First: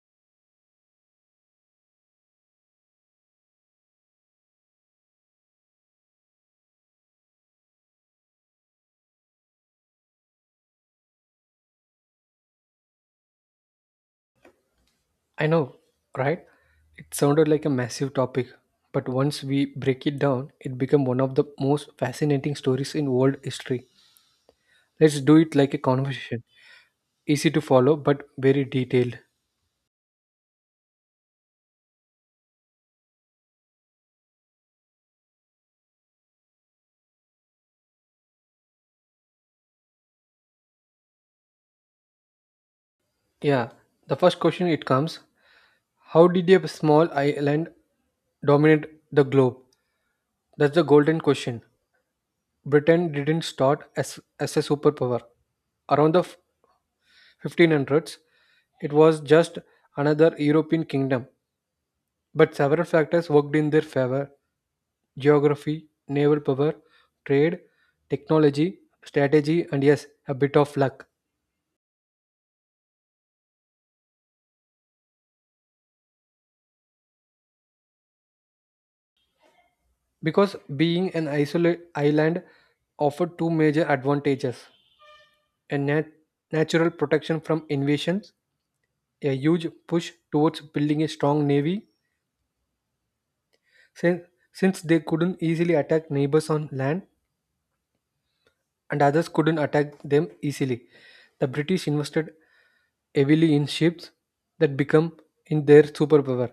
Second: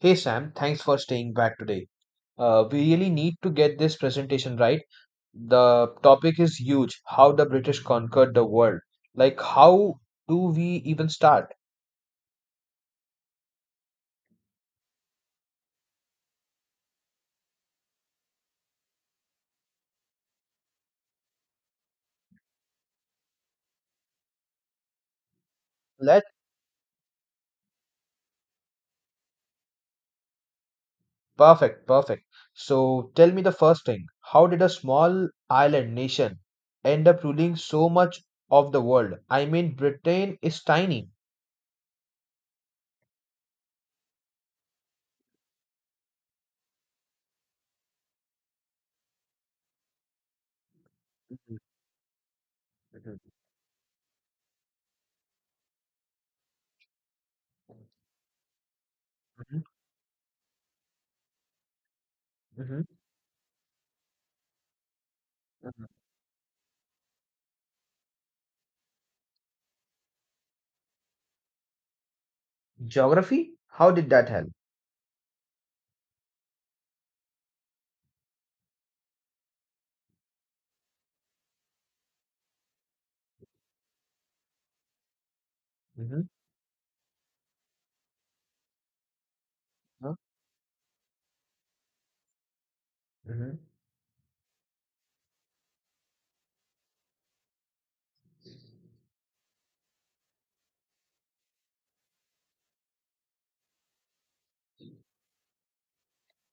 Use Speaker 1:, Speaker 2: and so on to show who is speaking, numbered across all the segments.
Speaker 1: Hey Sam, thanks for staying back today. We really need to get this presentation right. The topic is huge how the British conquered the world. Like, how do we even start?
Speaker 2: I know, right? It sounded like a massive topic, but once we break it down, it became one of the most fascinating stories in world history. Let's do it like a
Speaker 1: Let
Speaker 2: conversation. Easy to follow but very detailed.
Speaker 1: perfect, perfect. So, tell me the first thing how did a small island nation end up ruling so much of the world? I mean, Britain is tiny.
Speaker 2: Yeah, the first question it comes, how did a small island dominate the globe? That's the golden
Speaker 1: Mhm,
Speaker 2: question. Britain
Speaker 1: mhm,
Speaker 2: didn't start as a superpower. Around the 1500s, it was just another European kingdom. But
Speaker 1: mhm,
Speaker 2: several
Speaker 1: mhm,
Speaker 2: factors worked in their favor: geography,
Speaker 1: mhm.
Speaker 2: naval power, trade, technology, strategy, and yes, a bit of luck.
Speaker 1: Geography? How did that help?
Speaker 2: Because being an isolated island offered two major advantages: a natural protection from invasions, a huge push
Speaker 1: Mm-hmm.
Speaker 2: towards building a strong navy, since, since they couldn't easily attack neighbors on land and others couldn't attack them easily. The British invested heavily in ships that become in their superpower.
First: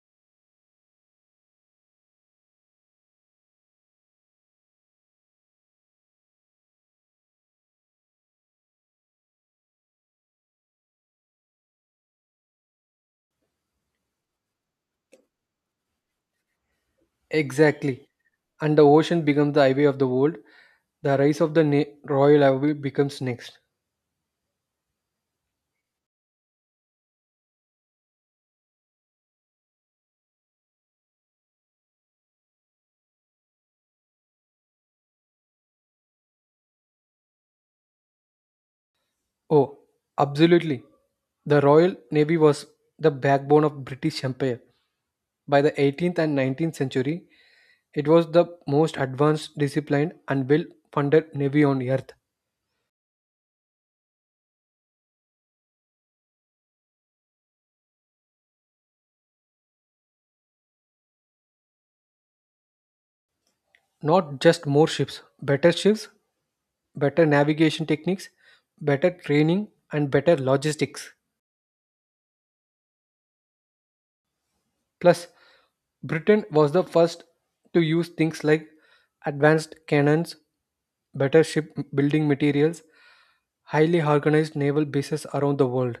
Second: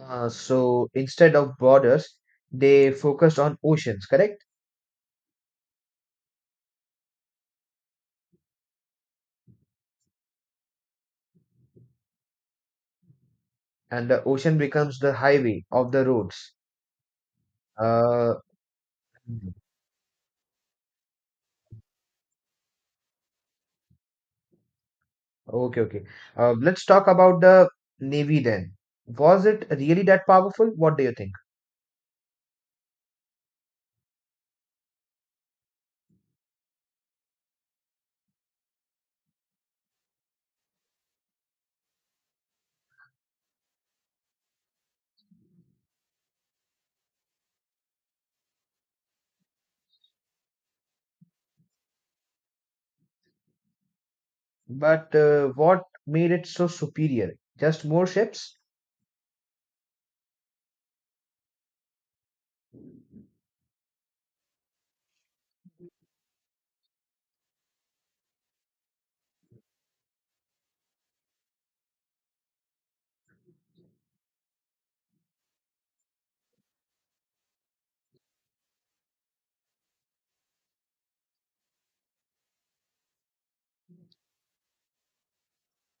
Speaker 1: So instead of borders, they focused on oceans, correct? And the ocean becomes the highway of the roads.
Speaker 2: Exactly.
Speaker 1: Uh,
Speaker 2: And the ocean
Speaker 1: Mhm.
Speaker 2: becomes the highway of the world. The rise of the Royal Navy becomes next.
Speaker 1: Okay, okay. Let's talk about the navy then. Was it really that powerful? What do you think?
Speaker 2: Oh, absolutely. The Royal Navy was the backbone of British Empire. By the 18th and 19th century, it was the most advanced, disciplined, and well funded navy on earth.
Speaker 1: But what made it so superior? Just more ships?
Speaker 2: Not just more ships, better navigation techniques, better training, and better logistics. Plus, Britain was the first to use things like advanced cannons, better ship building materials, highly organized naval bases around the world.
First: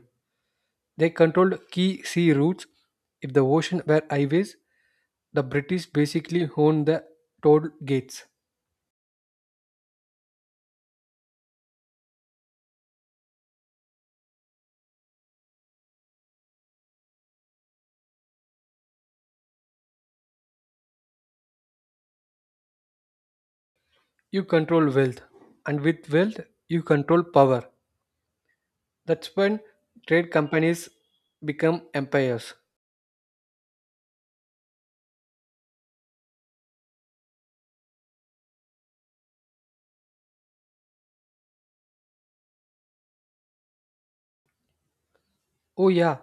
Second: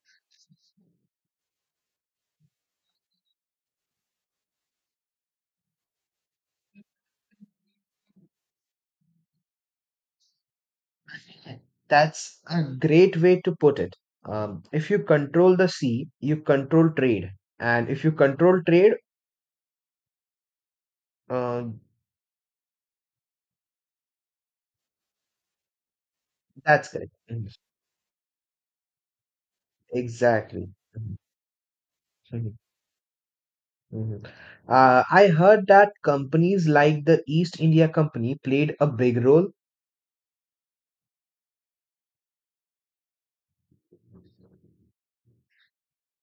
Speaker 2: They controlled key sea routes. If the ocean were highways, the British basically owned the toll gates.
Speaker 1: That's a great way to put it. If you control the sea, you control trade, and if you control trade. uh,
Speaker 2: You control wealth, and with wealth, you
Speaker 1: that's correct.
Speaker 2: control power. That's when trade
Speaker 1: Exactly.
Speaker 2: companies
Speaker 1: Mhm,
Speaker 2: become empires.
Speaker 1: mhm, mhm. I heard that companies like the East India Company played a big role.
Speaker 2: Oh, yeah,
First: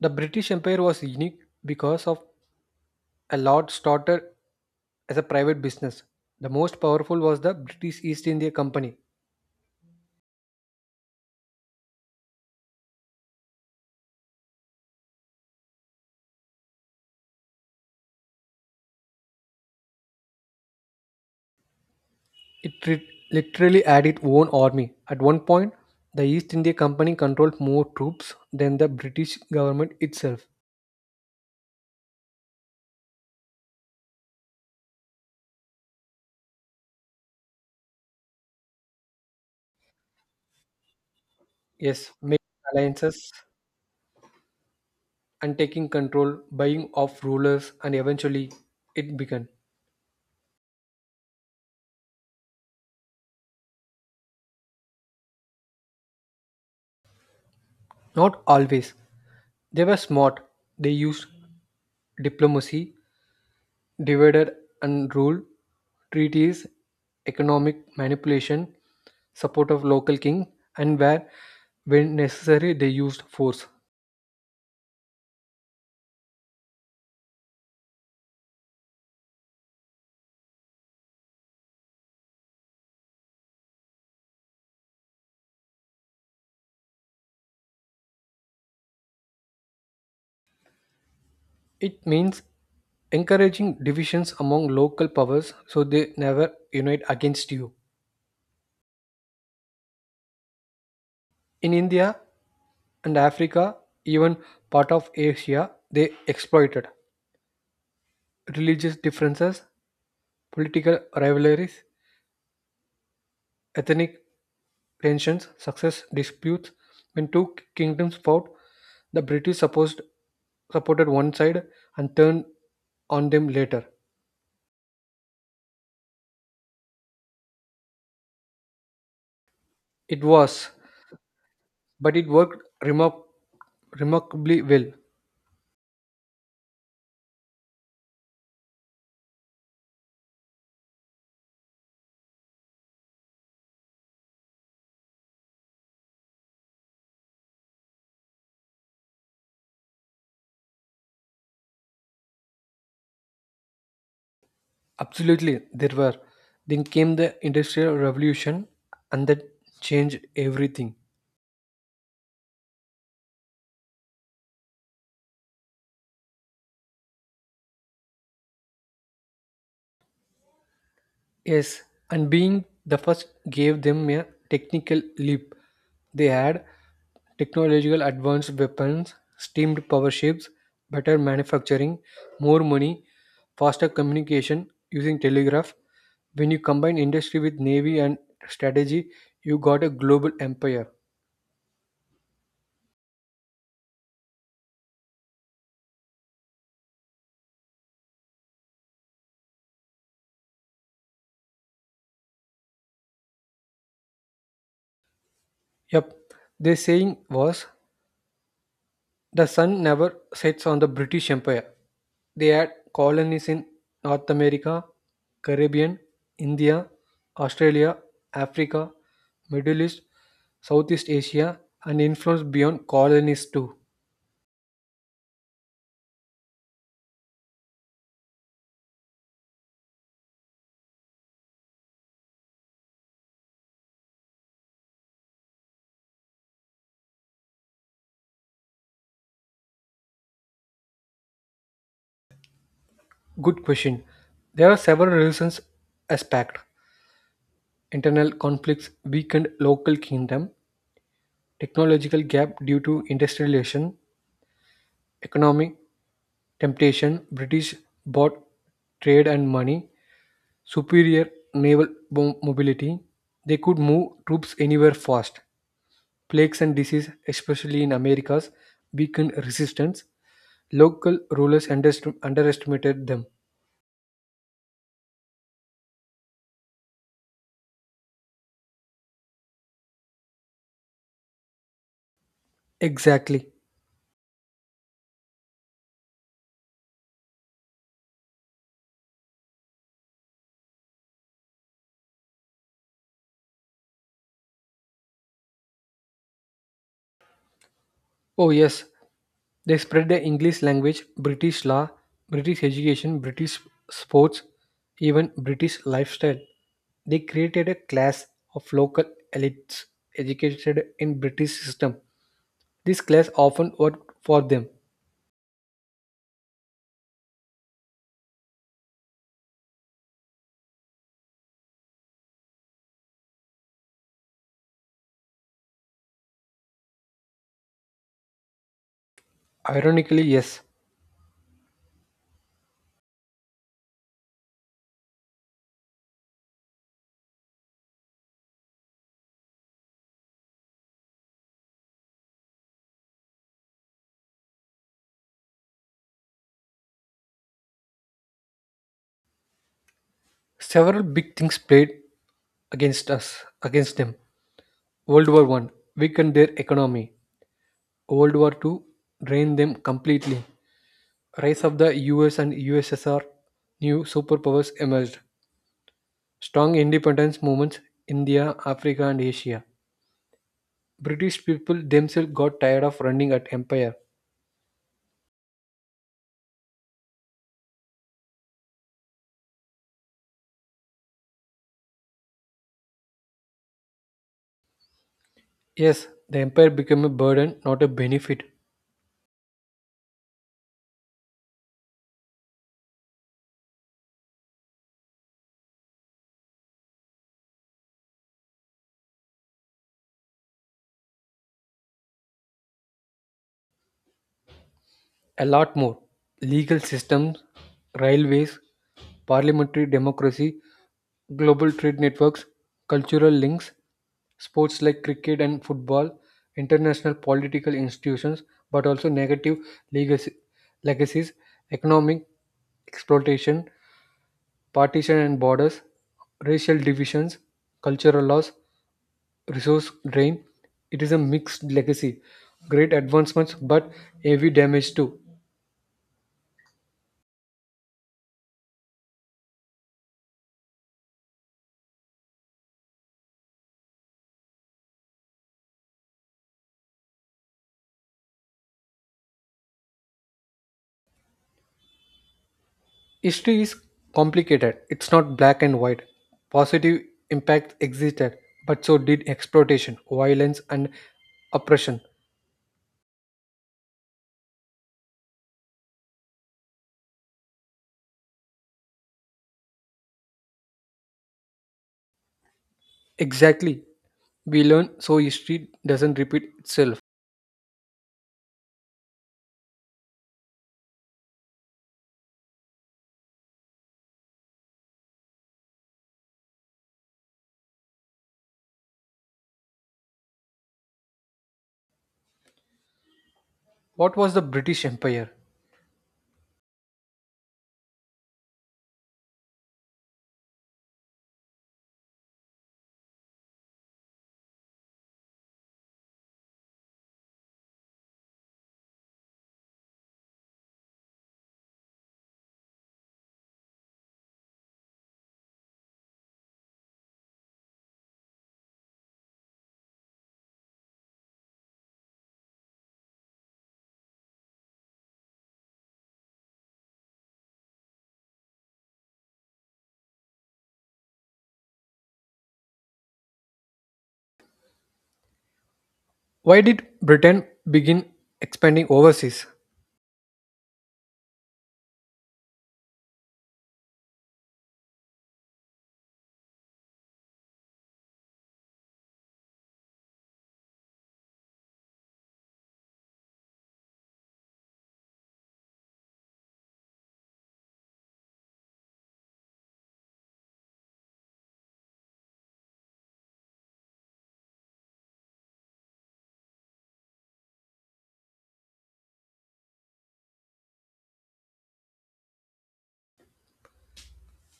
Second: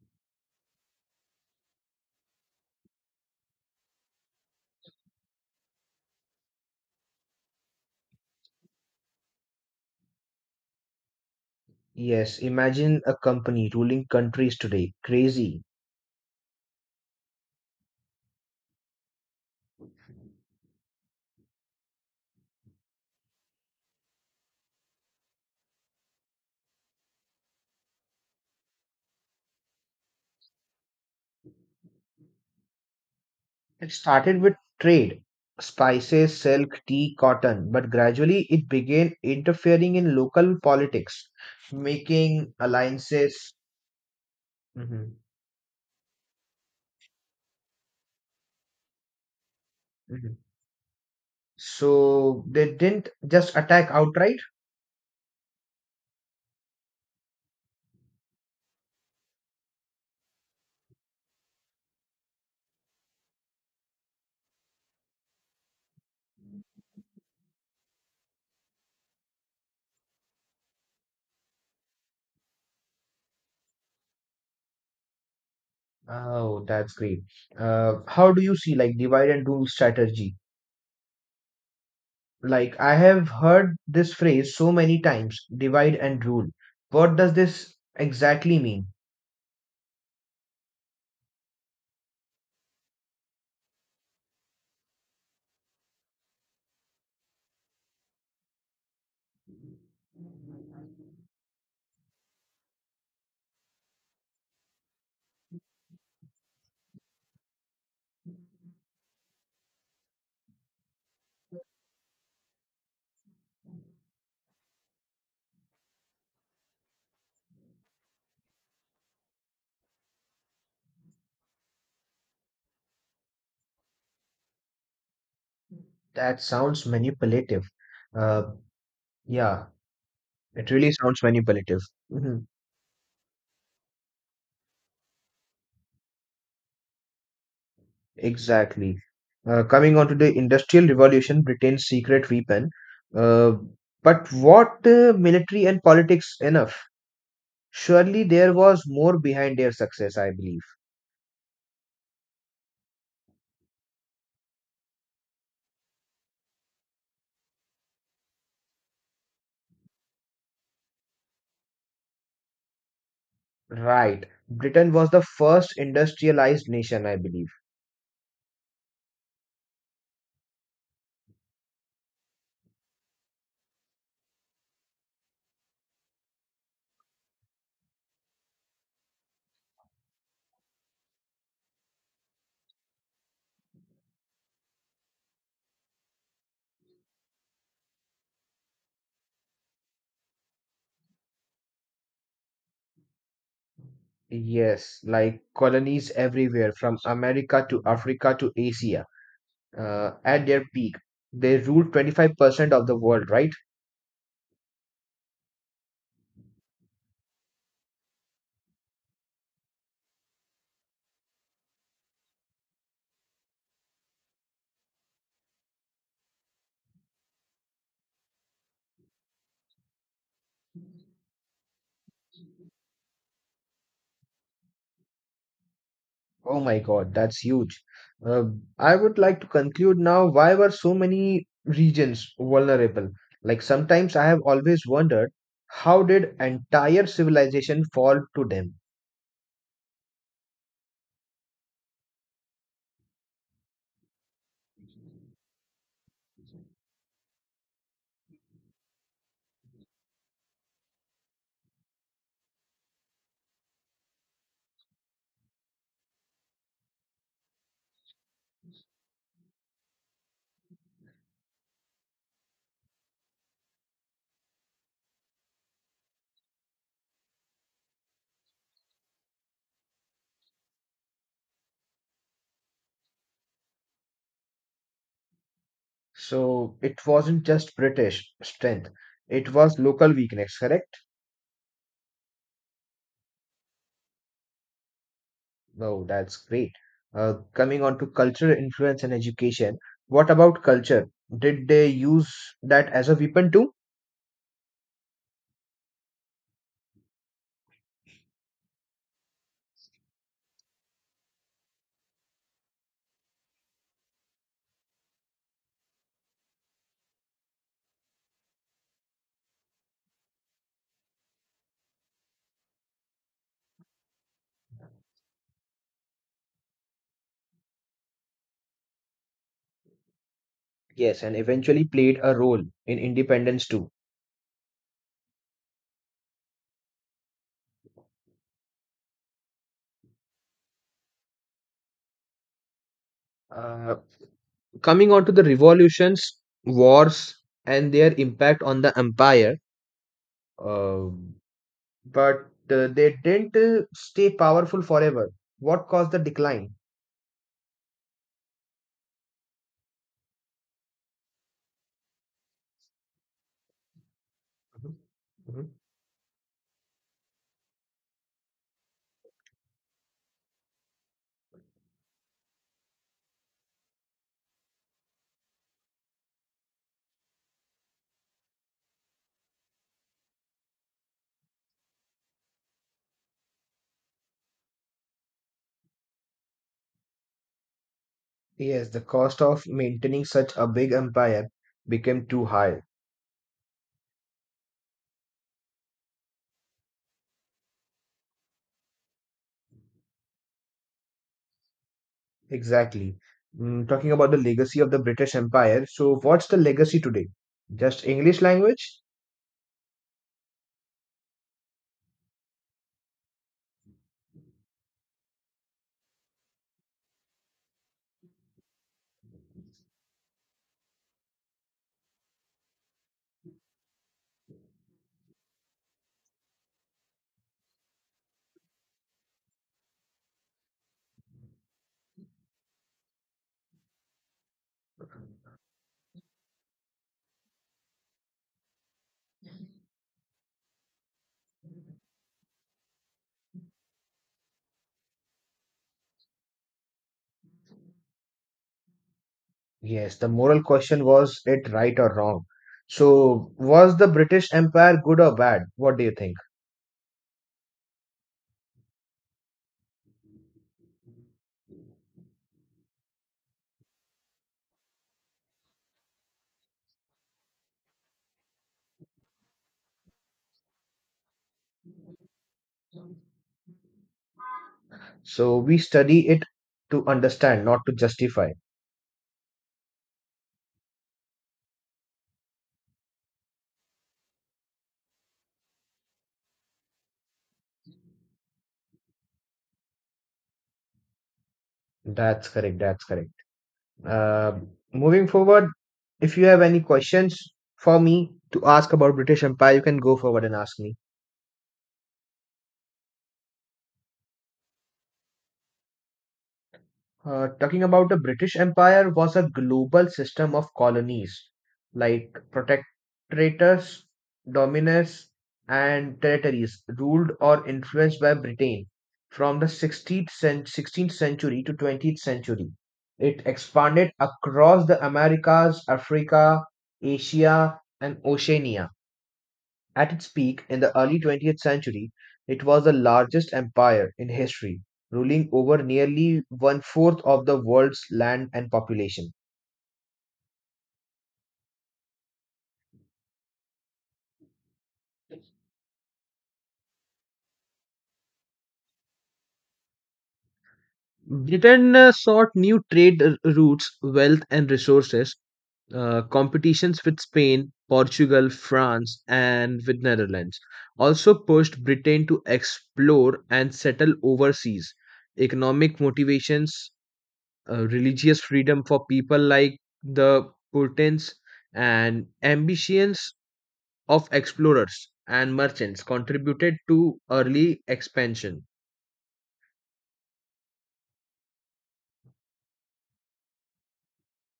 Speaker 2: the British Empire was unique because of a lord started as a private business. The most powerful was the British East India Company.
Speaker 1: Yes, imagine a company ruling countries today. Crazy.
Speaker 2: It literally had its own army. At one point, the East India Company controlled more troops than the British government itself.
Speaker 1: It started with trade, spices, silk, tea, cotton, but gradually it began interfering in local politics,
Speaker 2: Yes, making
Speaker 1: making
Speaker 2: alliances
Speaker 1: alliances. Mhm,
Speaker 2: and taking control, buying off rulers, and eventually it began.
Speaker 1: mhm. So they didn't just attack outright.
Speaker 2: Not always. They were smart. They used diplomacy, divided and rule, treaties, economic manipulation, support of local king, and where, when necessary, they used force.
Speaker 1: Oh, that's great. How do you see like divide and rule strategy? Like, I have heard this phrase so many times, divide and rule. What does this exactly mean?
Speaker 2: It means encouraging divisions among local powers so they never unite against you. In India and Africa, even part of Asia, they exploited religious differences, political rivalries, ethnic tensions, success disputes. When two kingdoms fought, the British supported one side and turned on them later.
Speaker 1: That sounds manipulative. Uh, yeah,
Speaker 2: It
Speaker 1: it
Speaker 2: was,
Speaker 1: really sounds manipulative.
Speaker 2: but it
Speaker 1: Hmm.
Speaker 2: worked remarkably well.
Speaker 1: Exactly. Coming on to the Industrial Revolution, Britain's secret weapon. Uh, but what, military and politics enough? Surely there was more behind their success, I believe.
Speaker 2: Absolutely, there were. Then came the Industrial Revolution, and that changed everything.
Speaker 1: Right. Britain was the first industrialized nation, I believe.
Speaker 2: Yes, and being the first gave them a technical leap. They had technological advanced weapons, steamed power ships, better manufacturing, more money, faster communication using telegraph. When you combine industry with navy and strategy, you got a global empire.
Speaker 1: Yes, like colonies everywhere from America to Africa to Asia. At their peak, they ruled 25% of the world, right?
Speaker 2: Yep, their saying was, the sun never sets on the British Empire. They had colonies in North America, Caribbean, India, Australia, Africa, Middle East, Southeast Asia, and influence beyond colonies too.
Speaker 1: Oh my God, that's huge. Uh, I would like to conclude now why were so many regions vulnerable? Like, sometimes I have always wondered how did entire civilization fall to them?
Speaker 2: Good question. There are several reasons aspect. Internal conflicts weakened local kingdom, technological gap due to industrialization, economic temptation, British bought trade and money, superior naval mobility, they could move troops anywhere fast. Plagues and disease, especially in Americas, weakened resistance. Local rulers underestimated them.
Speaker 1: So it wasn't just British strength, it was local weakness, correct?
Speaker 2: Exactly.
Speaker 1: Oh, that's great. Coming on to cultural influence and education, what about culture? Did they use that as a weapon too?
Speaker 2: Oh, yes. They spread the English language, British law, British education, British sports, even British lifestyle. They created a class of local elites educated in British system. This class often worked for them.
Speaker 1: Yes, and eventually played a role in independence too.
Speaker 2: Ironically, yes,
Speaker 1: Uh, Coming on to the revolutions, wars, and their impact on the empire, um, but they didn't stay powerful forever. What caused the decline?
Speaker 2: several big things played against them.
Speaker 1: Mhm,
Speaker 2: World War One
Speaker 1: mhm.
Speaker 2: weakened their economy. World War Two drained them completely. Rise of the US and USSR, new superpowers emerged. Strong independence movements, India, Africa, and Asia. British people themselves got tired of running at empire.
Speaker 1: Yes, the cost of maintaining such a big empire became too high.
Speaker 2: Yes, the empire became a burden, not a benefit.
Speaker 1: Exactly. Talking about the legacy of the British Empire, so what's the legacy today? Just English language?
Speaker 2: A lot more. Legal systems, railways, parliamentary democracy, global trade networks, cultural links, sports like cricket and football, international political institutions, but also negative legacy, legacies, economic exploitation, partition and borders, racial divisions, cultural loss, resource drain. It is a mixed legacy. Great advancements, but heavy damage too.
Speaker 1: Yes, the moral question was it right or wrong? So, was the British Empire good or bad? What do you think?
Speaker 2: History is complicated. It's not black and white. Positive impacts existed, but so did exploitation, violence, and oppression.
Speaker 1: So, we study it to understand, not to justify.
Speaker 2: Exactly. We learn so history doesn't repeat itself.
Speaker 1: That's correct, that's correct. Uh, Moving forward, if you have any questions for me to ask about British Empire, you can go forward and ask me.
Speaker 2: What was the British Empire?
Speaker 1: Talking about the British Empire was a global system of colonies like protectorates, dominions, and territories ruled or influenced by Britain from the 16th century to 20th century. It expanded across the Americas, Africa, Asia, and Oceania. At its peak in the early 20th century, it was the largest empire in history, ruling over nearly one fourth of the world's land and population.
Speaker 2: Why did Britain begin expanding overseas?
Speaker 1: Britain sought new trade routes, wealth, and resources. Competitions with Spain, Portugal, France, and with Netherlands also pushed Britain to explore and settle overseas. Economic motivations, religious freedom for people like the Puritains and ambitions of explorers and merchants contributed to early expansion.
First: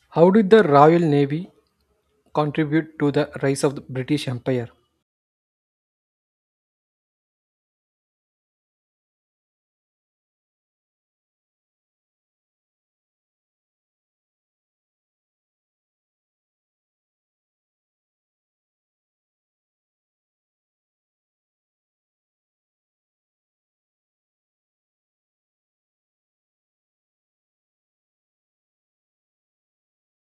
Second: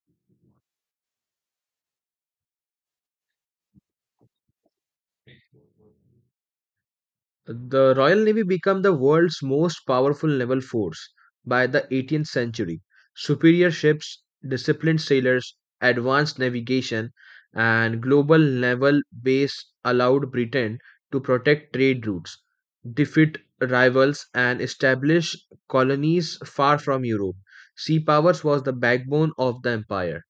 Speaker 2: How did the Royal Navy contribute to the rise of the British Empire?
Speaker 1: The Royal Navy became the world's most powerful naval force by the 18th century. Superior ships, disciplined sailors, advanced navigation, and global naval base allowed Britain to protect trade routes, defeat rivals, and establish colonies far from Europe. Sea powers was the backbone of the empire.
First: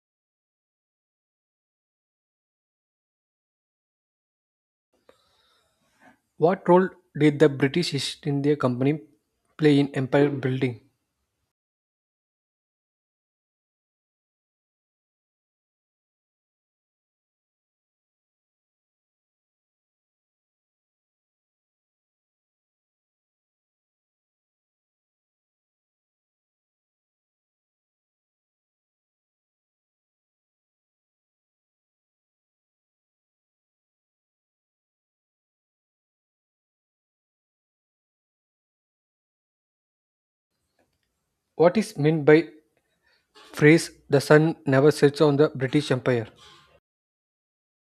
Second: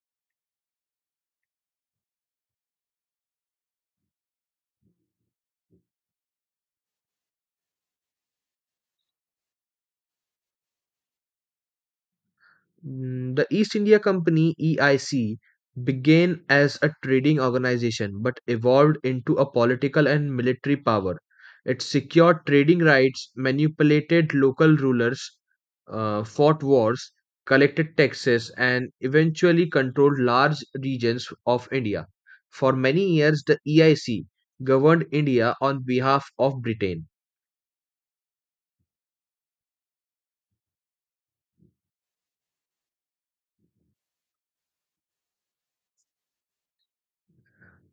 Speaker 2: What role did the British East India Company play in empire building?
Speaker 1: The East India Company EIC began as a trading organization but evolved into a political and military power. It secured trading rights, manipulated local rulers, fought wars, collected taxes, and eventually controlled large regions of India. For many years, the EIC governed India on behalf of Britain.
Speaker 2: What is meant by phrase the sun never sets on the British Empire?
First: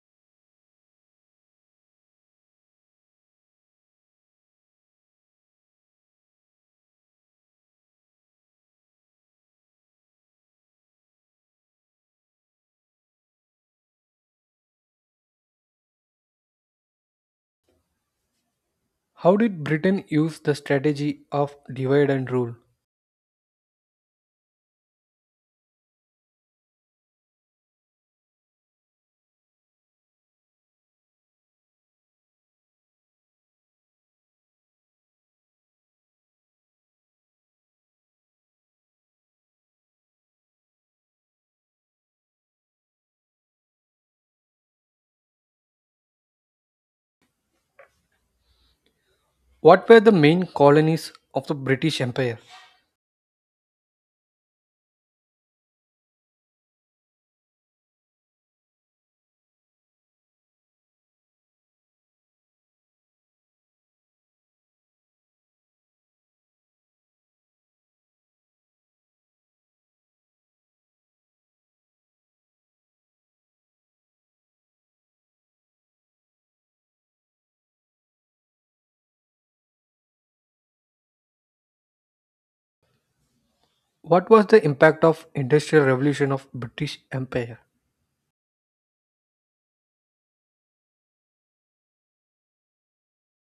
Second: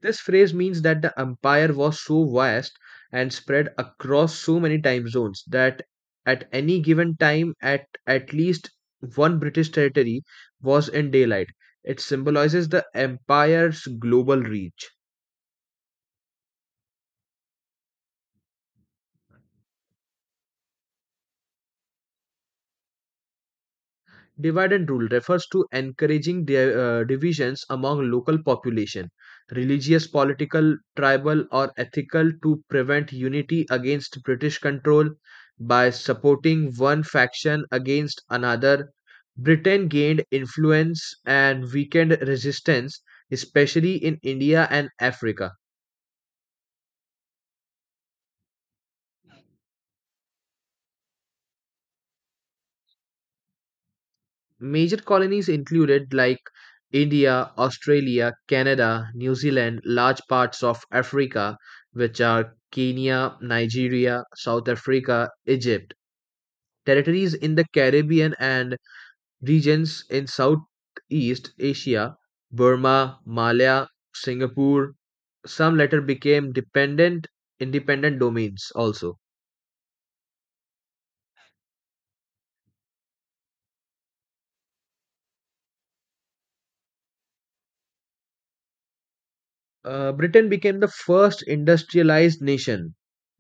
Speaker 1: This phrase means that the empire was so vast and spread across so many time zones that at any given time at least one British territory was in daylight. It symbolizes the empire's global reach.
Speaker 2: How did Britain use the strategy of divide and rule?
Speaker 1: Divide and rule refers to encouraging divisions among local population, religious, political, tribal, or ethical, to prevent unity against British control by supporting one faction against another. Britain gained influence and weakened resistance, especially in India and Africa.
Speaker 2: What were the main colonies of the British Empire?
Speaker 1: Major colonies included like India, Australia, Canada, New Zealand, large parts of Africa, which are Kenya, Nigeria, South Africa, Egypt. Territories in the Caribbean and regions in Southeast Asia, Burma, Malaya, Singapore, some later became dependent independent domains also.
Speaker 2: What was the impact of industrial revolution of British Empire?
Speaker 1: Britain became the first industrialized nation,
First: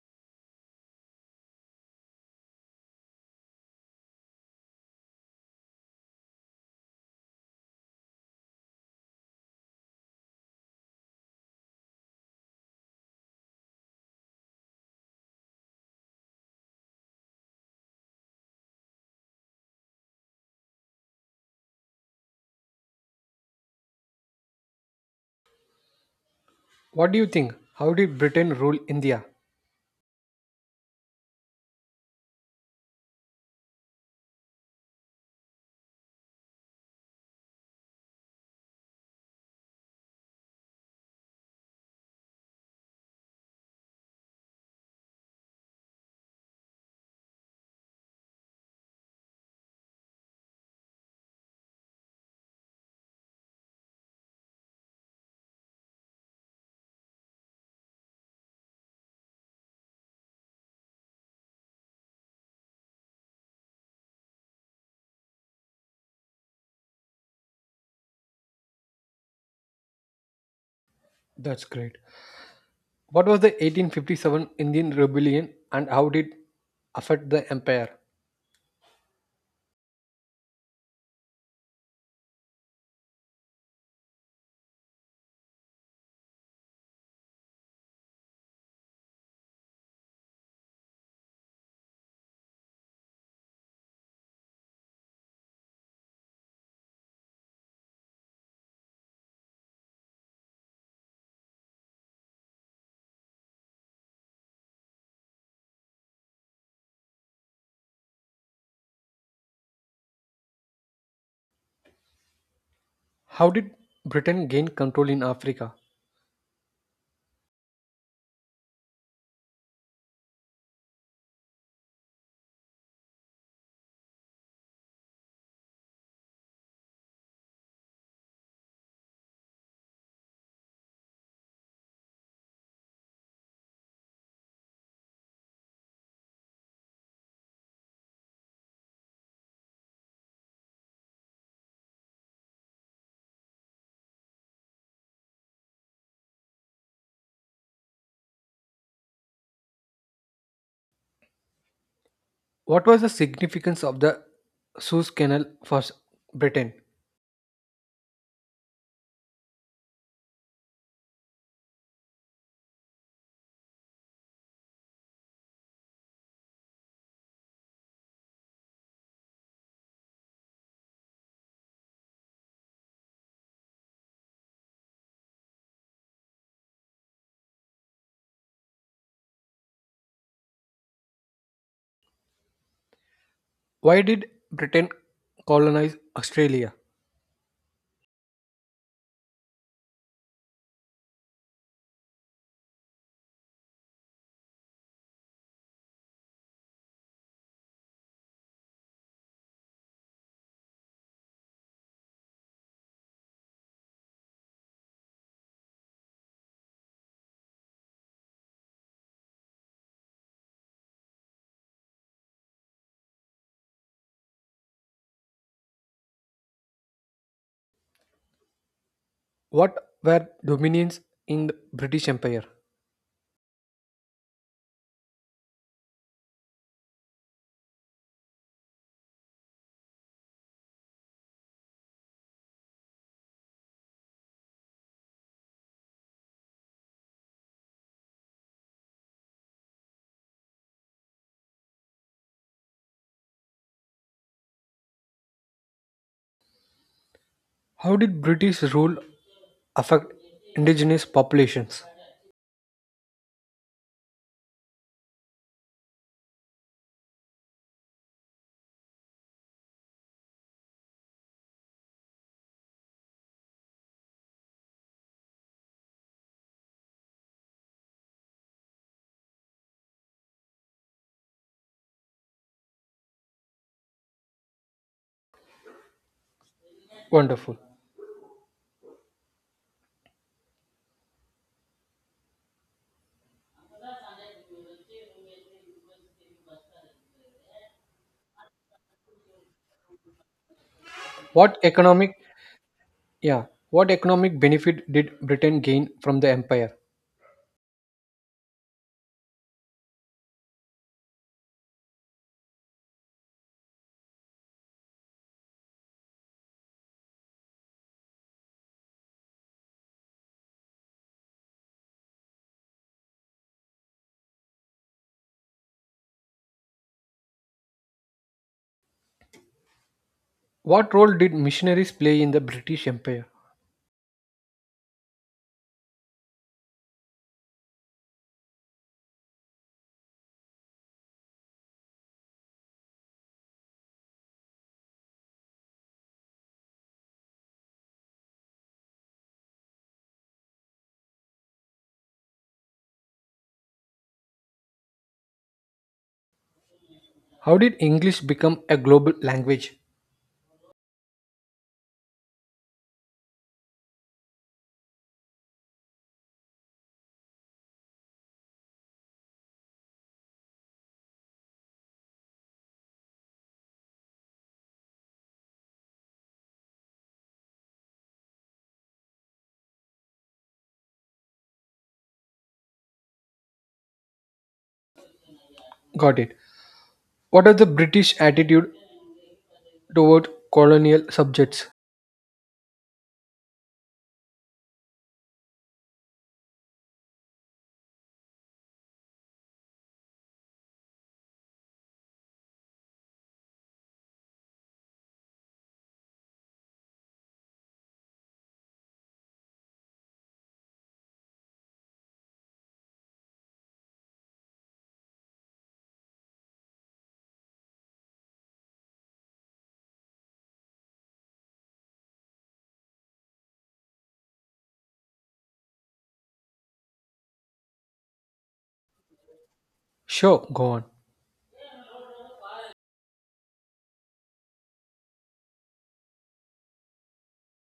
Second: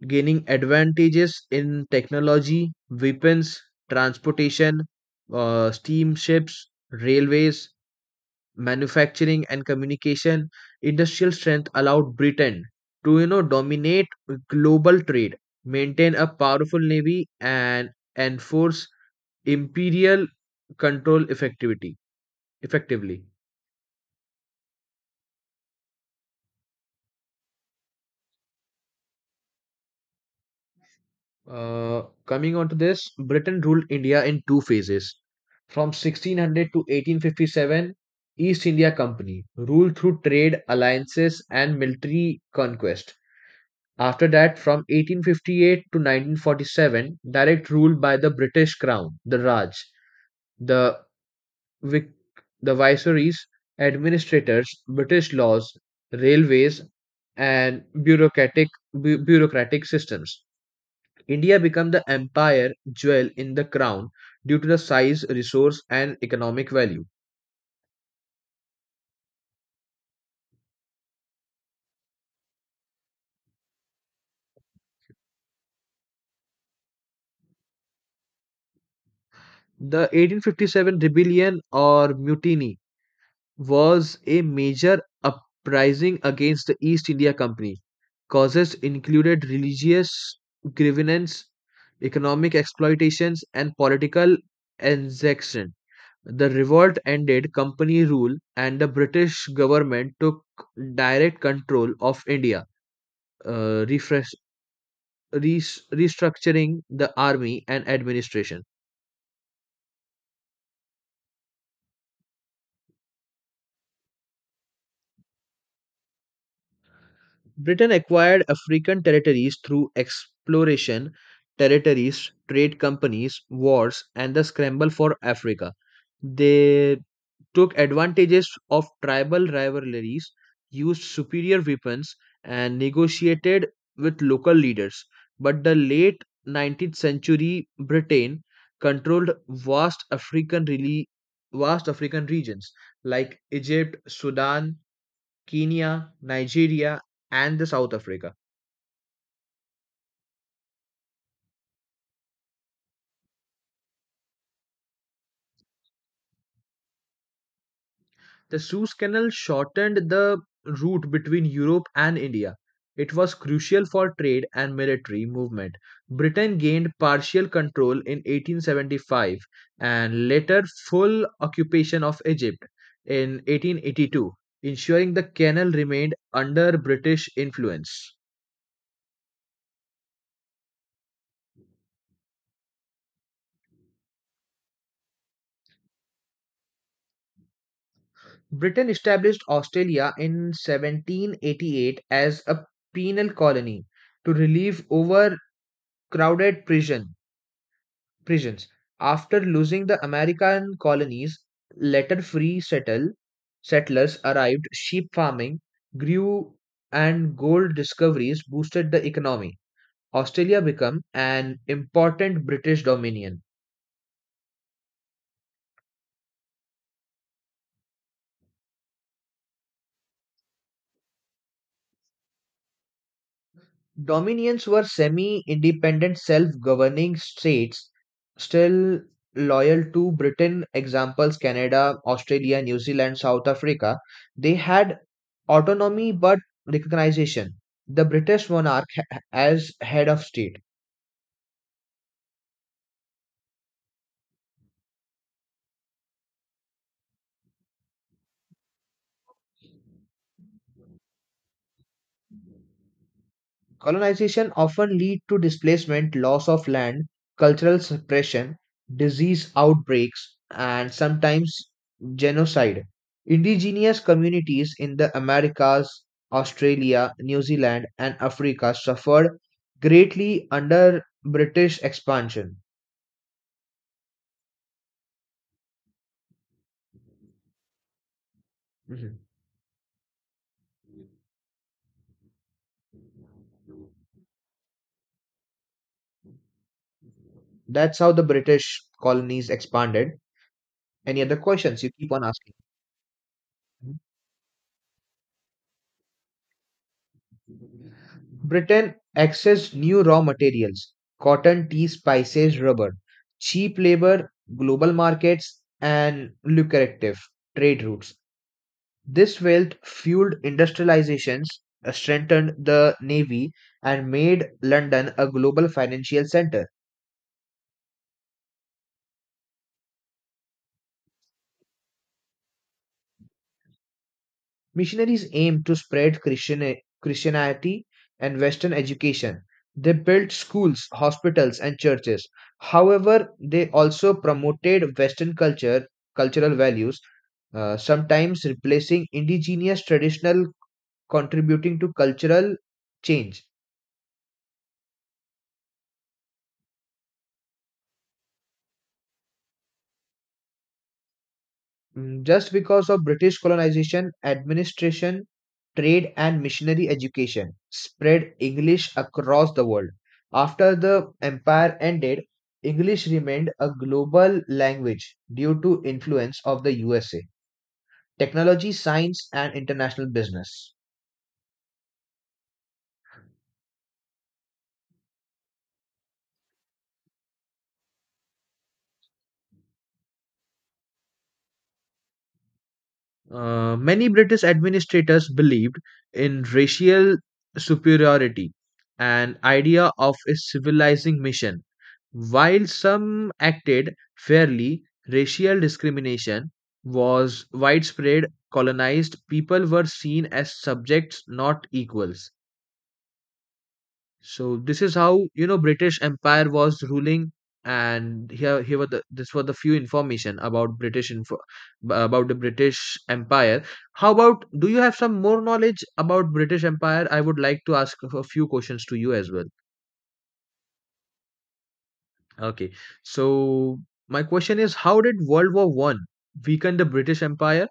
Speaker 1: gaining advantages in technology, weapons, transportation, steamships, railways, manufacturing, and communication. Industrial strength allowed Britain to dominate global trade, maintain a powerful navy, and enforce imperial control effectively.
Speaker 2: What do you think? How did Britain rule India?
Speaker 1: Coming on to this, Britain ruled India in two phases. From 1600 to 1857, East India Company ruled through trade alliances and military conquest. After that, from 1858 to 1947, direct rule by the British Crown, the Raj, the Vic- the viceroys, administrators, British laws, railways, and bureaucratic systems. India became the empire jewel in the crown due to the size, resource, and economic value.
Speaker 2: That's great. What was the 1857 Indian rebellion and how did affect the empire?
Speaker 1: The 1857 rebellion or mutiny was a major uprising against the East India Company. Causes included religious grievance, economic exploitations, and political exaction. The revolt ended company rule, and the British government took direct control of India. Uh, refresh Restructuring the army and administration.
Speaker 2: How did Britain gain control in Africa?
Speaker 1: Britain acquired African territories through exploration, territories, trade companies, wars, and the scramble for Africa. They took advantages of tribal rivalries, used superior weapons, and negotiated with local leaders. But the late 19th century Britain controlled vast African regions like Egypt, Sudan, Kenya, Nigeria, and the South Africa.
Speaker 2: What was the significance of the Suez Canal for Britain?
Speaker 1: The Suez Canal shortened the route between Europe and India. It was crucial for trade and military movement. Britain gained partial control in 1875 and later full occupation of Egypt in 1882, ensuring the canal remained under British influence.
Speaker 2: Why did Britain colonize Australia?
Speaker 1: Britain established Australia in 1788 as a penal colony to relieve overcrowded prison prisons. After losing the American colonies, later free settlers arrived, sheep farming grew, and gold discoveries boosted the economy. Australia became an important British dominion.
Speaker 2: What were dominions in the British Empire?
Speaker 1: Dominions were semi independent self governing states, still loyal to Britain, examples Canada, Australia, New Zealand, South Africa. They had autonomy but recognition. The British monarch as head of state.
Speaker 2: How did British rule affect indigenous populations?
Speaker 1: Colonization often lead to displacement, loss of land, cultural suppression, disease outbreaks, and sometimes genocide. Indigenous communities in the Americas, Australia, New Zealand, and Africa suffered greatly under British expansion.
Speaker 2: Wonderful.
Speaker 1: Mhm. That's how the British colonies expanded. Any other
Speaker 2: What
Speaker 1: questions you keep
Speaker 2: economic,
Speaker 1: on asking?
Speaker 2: yeah, what economic benefit did Britain gain from the empire?
Speaker 1: Britain accessed new raw materials cotton, tea, spices, rubber, cheap labor, global markets, and lucrative trade routes. This wealth fueled industrializations, strengthened the navy, and made London a global financial center.
Speaker 2: What role did missionaries play in the British Empire?
Speaker 1: Missionaries aimed to spread Christianity and Western education. They built schools, hospitals, and churches. However, they also promoted Western culture, cultural values, sometimes replacing indigenous traditional contributing to cultural change.
Speaker 2: How did English become a global language?
Speaker 1: Just because of British colonization, administration, trade, and missionary education spread English across the world. After the empire ended, English remained a global language due to influence of the USA, technology, science, and international business.
Speaker 2: Got it. What was the British attitude toward colonial subjects?
Speaker 1: Many British administrators believed in racial superiority, an idea of a civilizing mission. While some acted fairly, racial discrimination was widespread. Colonized people were seen as subjects, not equals. So this is how you know British Empire was ruling. And here were the few information about British info about the British Empire. How about do you have some more knowledge about British Empire? I would like to ask a few questions to you as well.
Speaker 2: Sure, go on.
Speaker 1: Okay. So my question is, how did World War I weaken the British Empire?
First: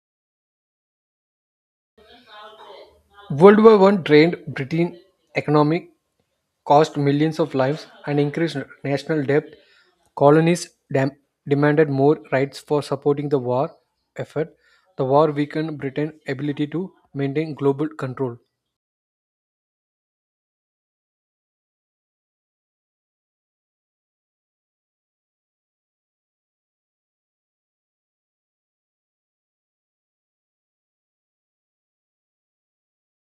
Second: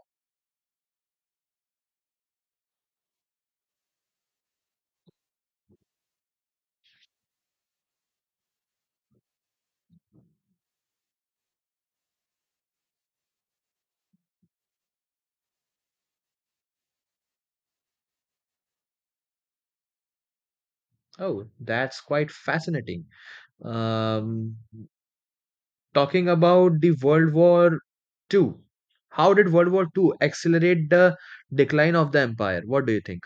Speaker 2: World War One drained Britain's economy, cost millions of lives, and increased national debt. Colonies demanded more rights for supporting the war effort. The war weakened Britain's ability to maintain global control.
Speaker 1: Oh, that's quite fascinating. Um, Talking about the World War II, how did World War II accelerate the decline of the empire? What do you think?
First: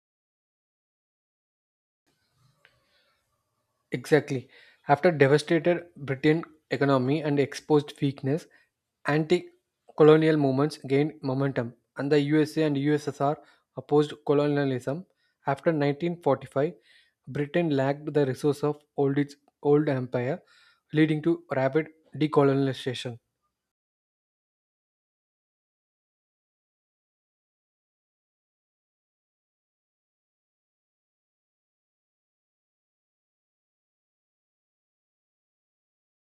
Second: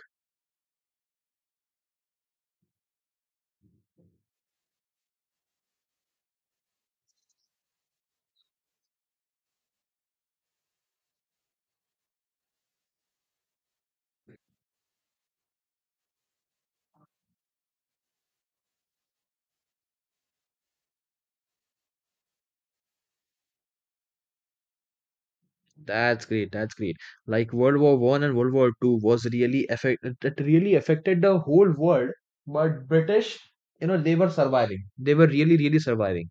Speaker 2: Exactly. After devastated British economy and exposed weakness, anti-colonial movements gained momentum, and the USA and USSR opposed colonialism. After 1945, Britain lacked the resource of old its old empire, leading to rapid decolonization.
Speaker 1: That's great. That's great. Like, World War I and World War II was really affected. It really affected the whole world, but British, they were surviving. They were really, really surviving.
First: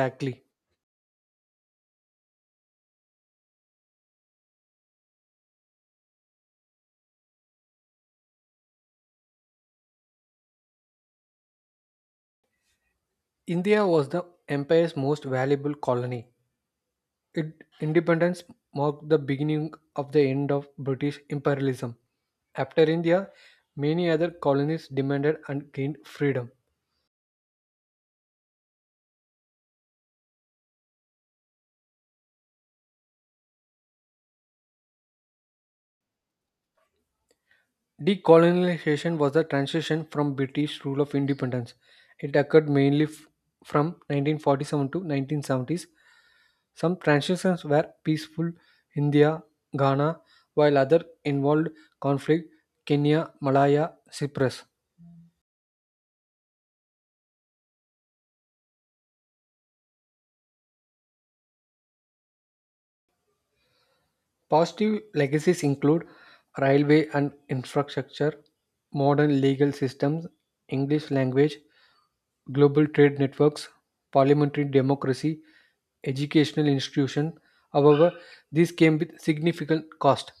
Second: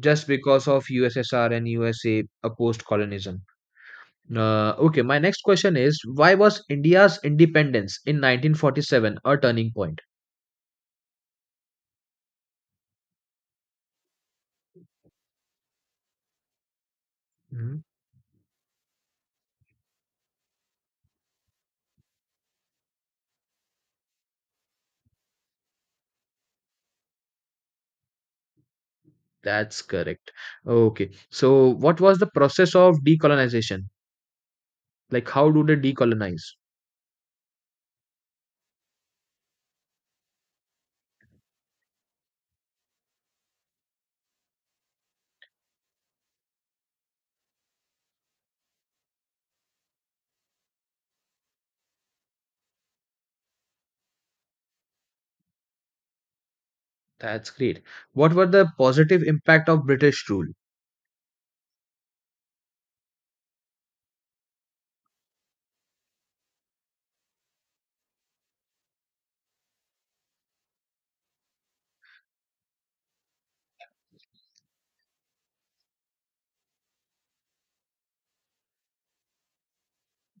Speaker 1: Just because of USSR and USA opposed colonialism. Okay, my next question is why was India's independence in 1947 a turning point?
Speaker 2: India was the empire's most valuable colony. It,
Speaker 1: Mhm.
Speaker 2: independence marked the beginning of the end of British imperialism. After India, many other colonies demanded and gained freedom.
Speaker 1: That's correct. Okay, so what was the process of decolonization? Like, how do they decolonize?
Speaker 2: Decolonization was the transition from British rule of independence. It occurred mainly from 1947 to 1970s. Some transitions were peaceful, India, Ghana, while others involved conflict, Kenya, Malaya, Cyprus.
Speaker 1: That's great. What were the positive impact of British rule?
Speaker 2: Positive legacies include railway and infrastructure, modern legal systems, English language, global trade networks, parliamentary democracy, educational institutions. However, these came with significant cost.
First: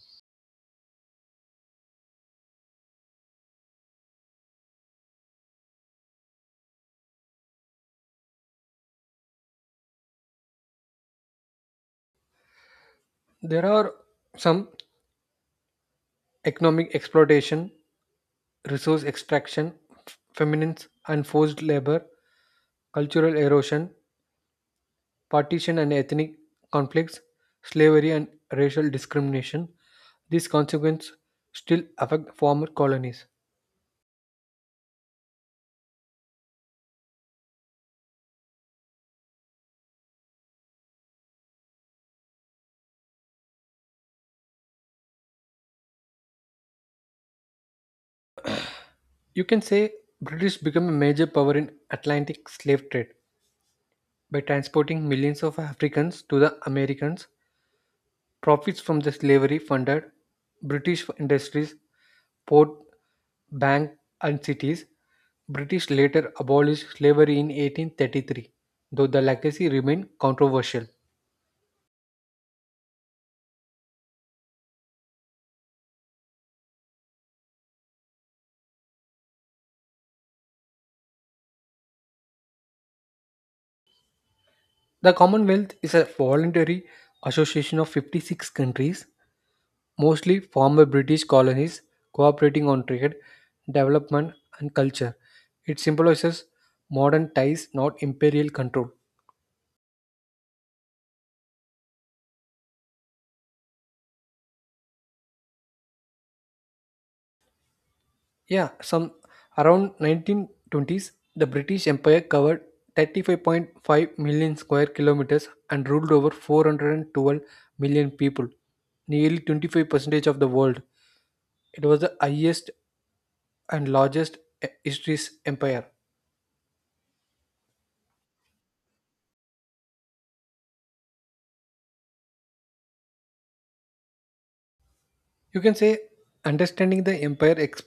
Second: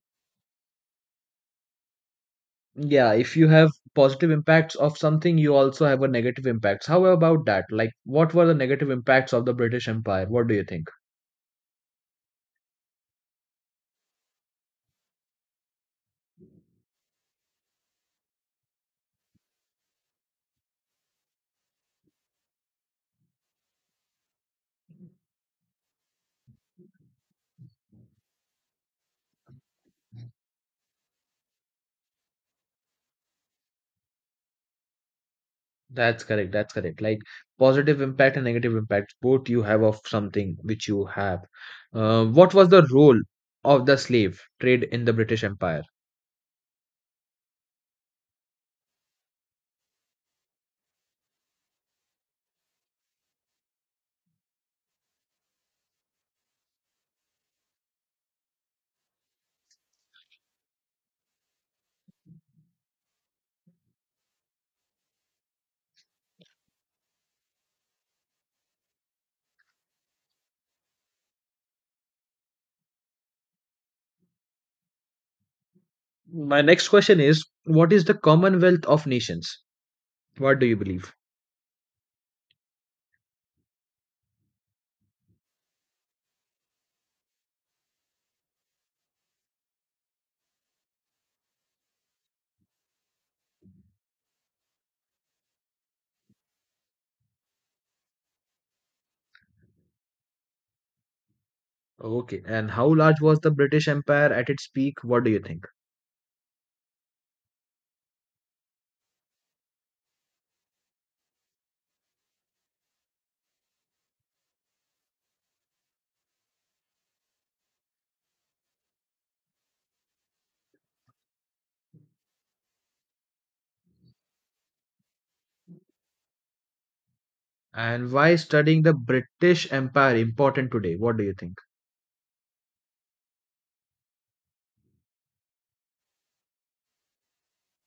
Speaker 1: Yeah, if you have positive impacts of something, you also have a negative impacts. How about that? Like, what were the negative impacts of the British Empire? What do you think?
Speaker 2: There are some economic exploitation, resource extraction, f- feminines and forced labor, cultural erosion, partition and ethnic conflicts, slavery and racial discrimination. These consequences still affect former colonies.
Speaker 1: That's correct. That's correct. Like, positive impact and negative impact, both you have of something which you have. What was the role of the slave trade in the British Empire?
Speaker 2: You can say British became a major power in Atlantic slave trade by transporting millions of Africans to the Americans. Profits from the slavery funded British industries, port, bank, and cities. British later abolished slavery in 1833, though the legacy remained controversial.
Speaker 1: My next question is, what is the Commonwealth of Nations? What do you believe?
Speaker 2: The Commonwealth is a voluntary association of 56 countries, mostly former British colonies, cooperating on trade, development, and culture. It symbolizes modern ties, not imperial control.
Speaker 1: Okay. And how large was the British Empire at its peak? What do you think?
Speaker 2: Yeah, some around 1920s, the British Empire covered 35.5 million square kilometers and ruled over 412 million people, nearly 25% of the world. It was the highest and largest e- history's empire.
Speaker 1: And why is studying the British Empire important today? What do you think?
Speaker 2: You can say understanding the empire ex-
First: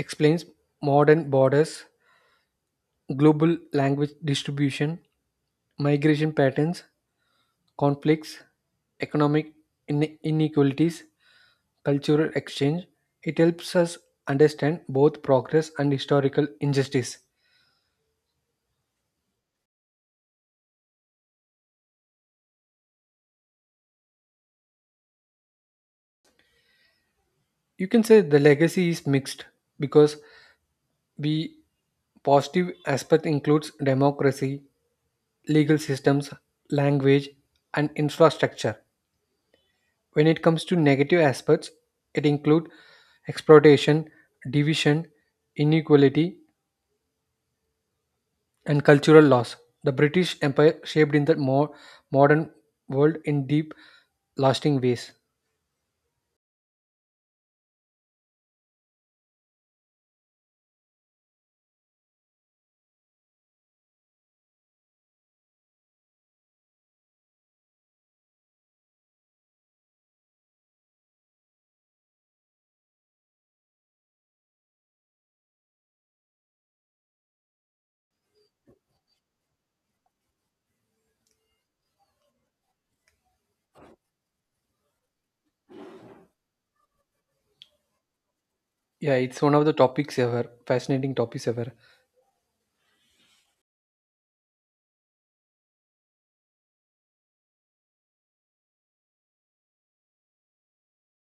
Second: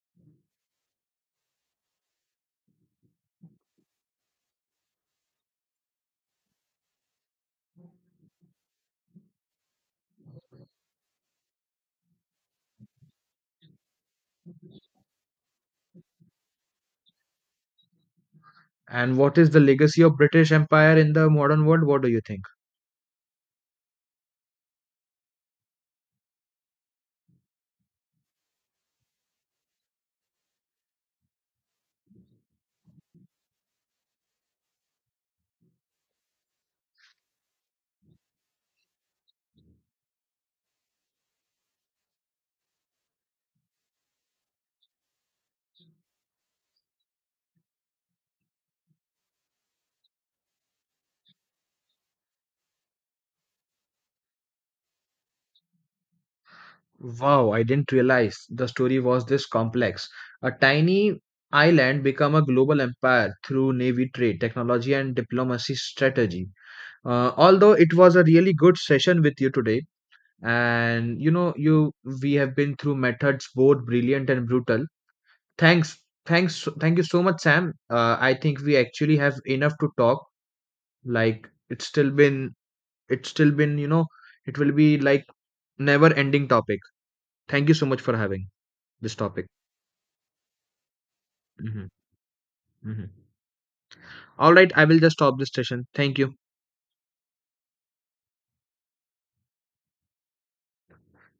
Speaker 2: explains modern borders, global language distribution, migration patterns, conflicts, economic inequalities, cultural exchange. It helps us understand both progress and historical injustice.
Speaker 1: And what is the legacy of British Empire in the modern world? What do you think?
Speaker 2: You can say the legacy is mixed because the positive aspect includes democracy, legal systems, language, and infrastructure. When it comes to negative aspects, it includes exploitation, division, inequality, and cultural loss. The British Empire shaped in the more modern world in deep, lasting ways.
Speaker 1: Wow, I didn't realize the story was this complex. A tiny island become a global empire through navy trade, technology, and diplomacy strategy. Although it was a really good session with you today, and you we have been through methods both brilliant and brutal. Thanks, thank you so much, Sam. I think we actually have enough to talk. Like, it's still been, it will be like never ending topic. Thank you so much for having this
Speaker 2: Yeah, it's
Speaker 1: topic.
Speaker 2: one of the topics ever, fascinating topics ever.
Speaker 1: Mhm, mhm. All right, I will just stop this session. Thank you.